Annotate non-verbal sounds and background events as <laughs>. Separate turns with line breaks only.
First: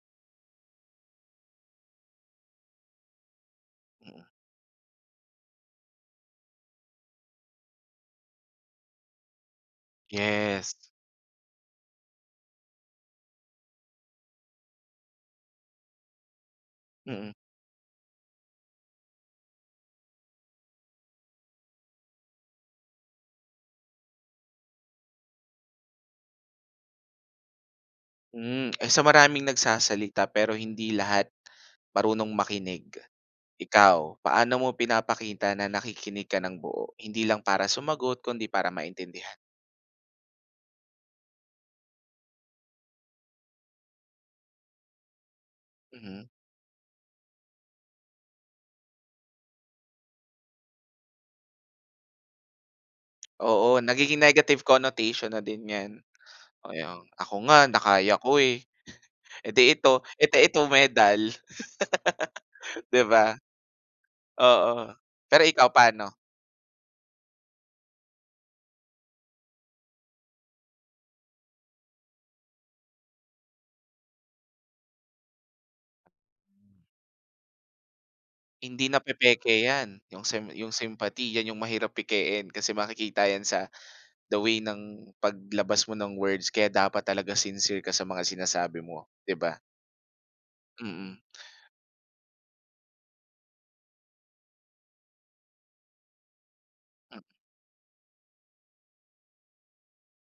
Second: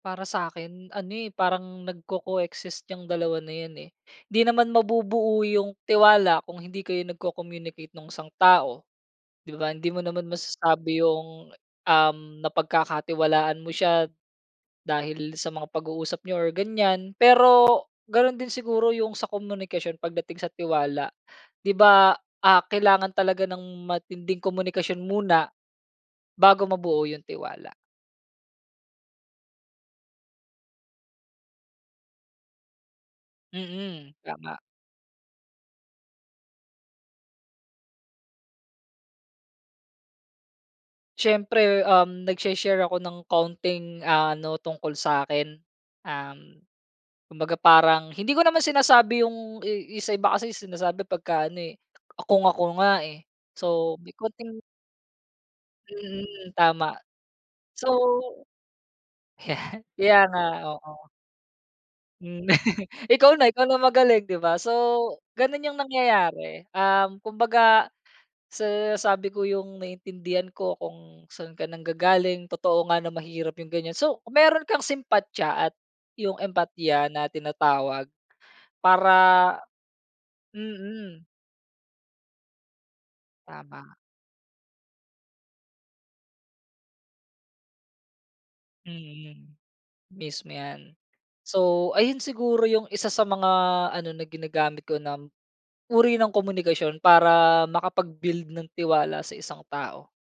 Para sakin ano, eh, parang nagko-coexist yang 2 na yan, eh,
Mm.
hindi naman mabubuo yung tiwala kung hindi kayo nagko-communicate nung isang tao, di ba? Hindi mo naman
Yes.
masasabi yung, um, napagkakatiwalaan mo siya dahil sa mga pag-uusap niyo or ganyan.
Mm.
Pero, gano'n din siguro yung sa komunikasyon pagdating sa tiwala di ba, ah, kailangan talaga ng matinding komunikasyon muna bago mabuo yung tiwala.
Hmm, eh, sa maraming nagsasalita pero hindi lahat marunong makinig.
Mm,
Ikaw, paano
tama.
mo pinapakita na nakikinig ka ng buo hindi lang para sumagot kundi para maintindihan?
Siyempre, um, nagsi-share ako ng kaunting ano tungkol sakin,
Mm.
um, kumbaga parang hindi ko naman sinasabi yung i- yung sa iba kasi sinasabi pagka ano, eh, "kung ako nga, eh,"
Oo,
so may
nagiging
konting
negative connotation na din yan,
Mhm,
oo
tama
yung ako nga
so
nakaya ko, eh. Eh, 'di
<chuckles>
ito,
kaya
ito
nga,
ito
oo.
medal.
Hmm,
<laughs>
<chuckles>
Di
ikaw
ba?
na, ikaw na magaling di ba? So,
Oo, pero ikaw
gano'n yung
paano?
nangyayari, um, kumbaga sa sabi ko yung naiintindihan ko kung saan ka nanggagaling totoo nga na mahirap yung ganyan. So mayro'n kang simpatya at yung empatiya na tinatawag
Hindi
para
napepeke yan, yung sem yung
mm.
sympathy yan yung mahirap pekein, kasi makikita yan sa
Tama.
the way ng paglabas mo ng words kaya dapat talaga sincere ka sa mga sinasabi mo, di
Mm,
ba?
mismo yan.
Mm.
So, ayun siguro yung 1 sa mga ano na ginagamit ko na uri ng komunikasyon
M
para makapag-build ng tiwala sa isang tao.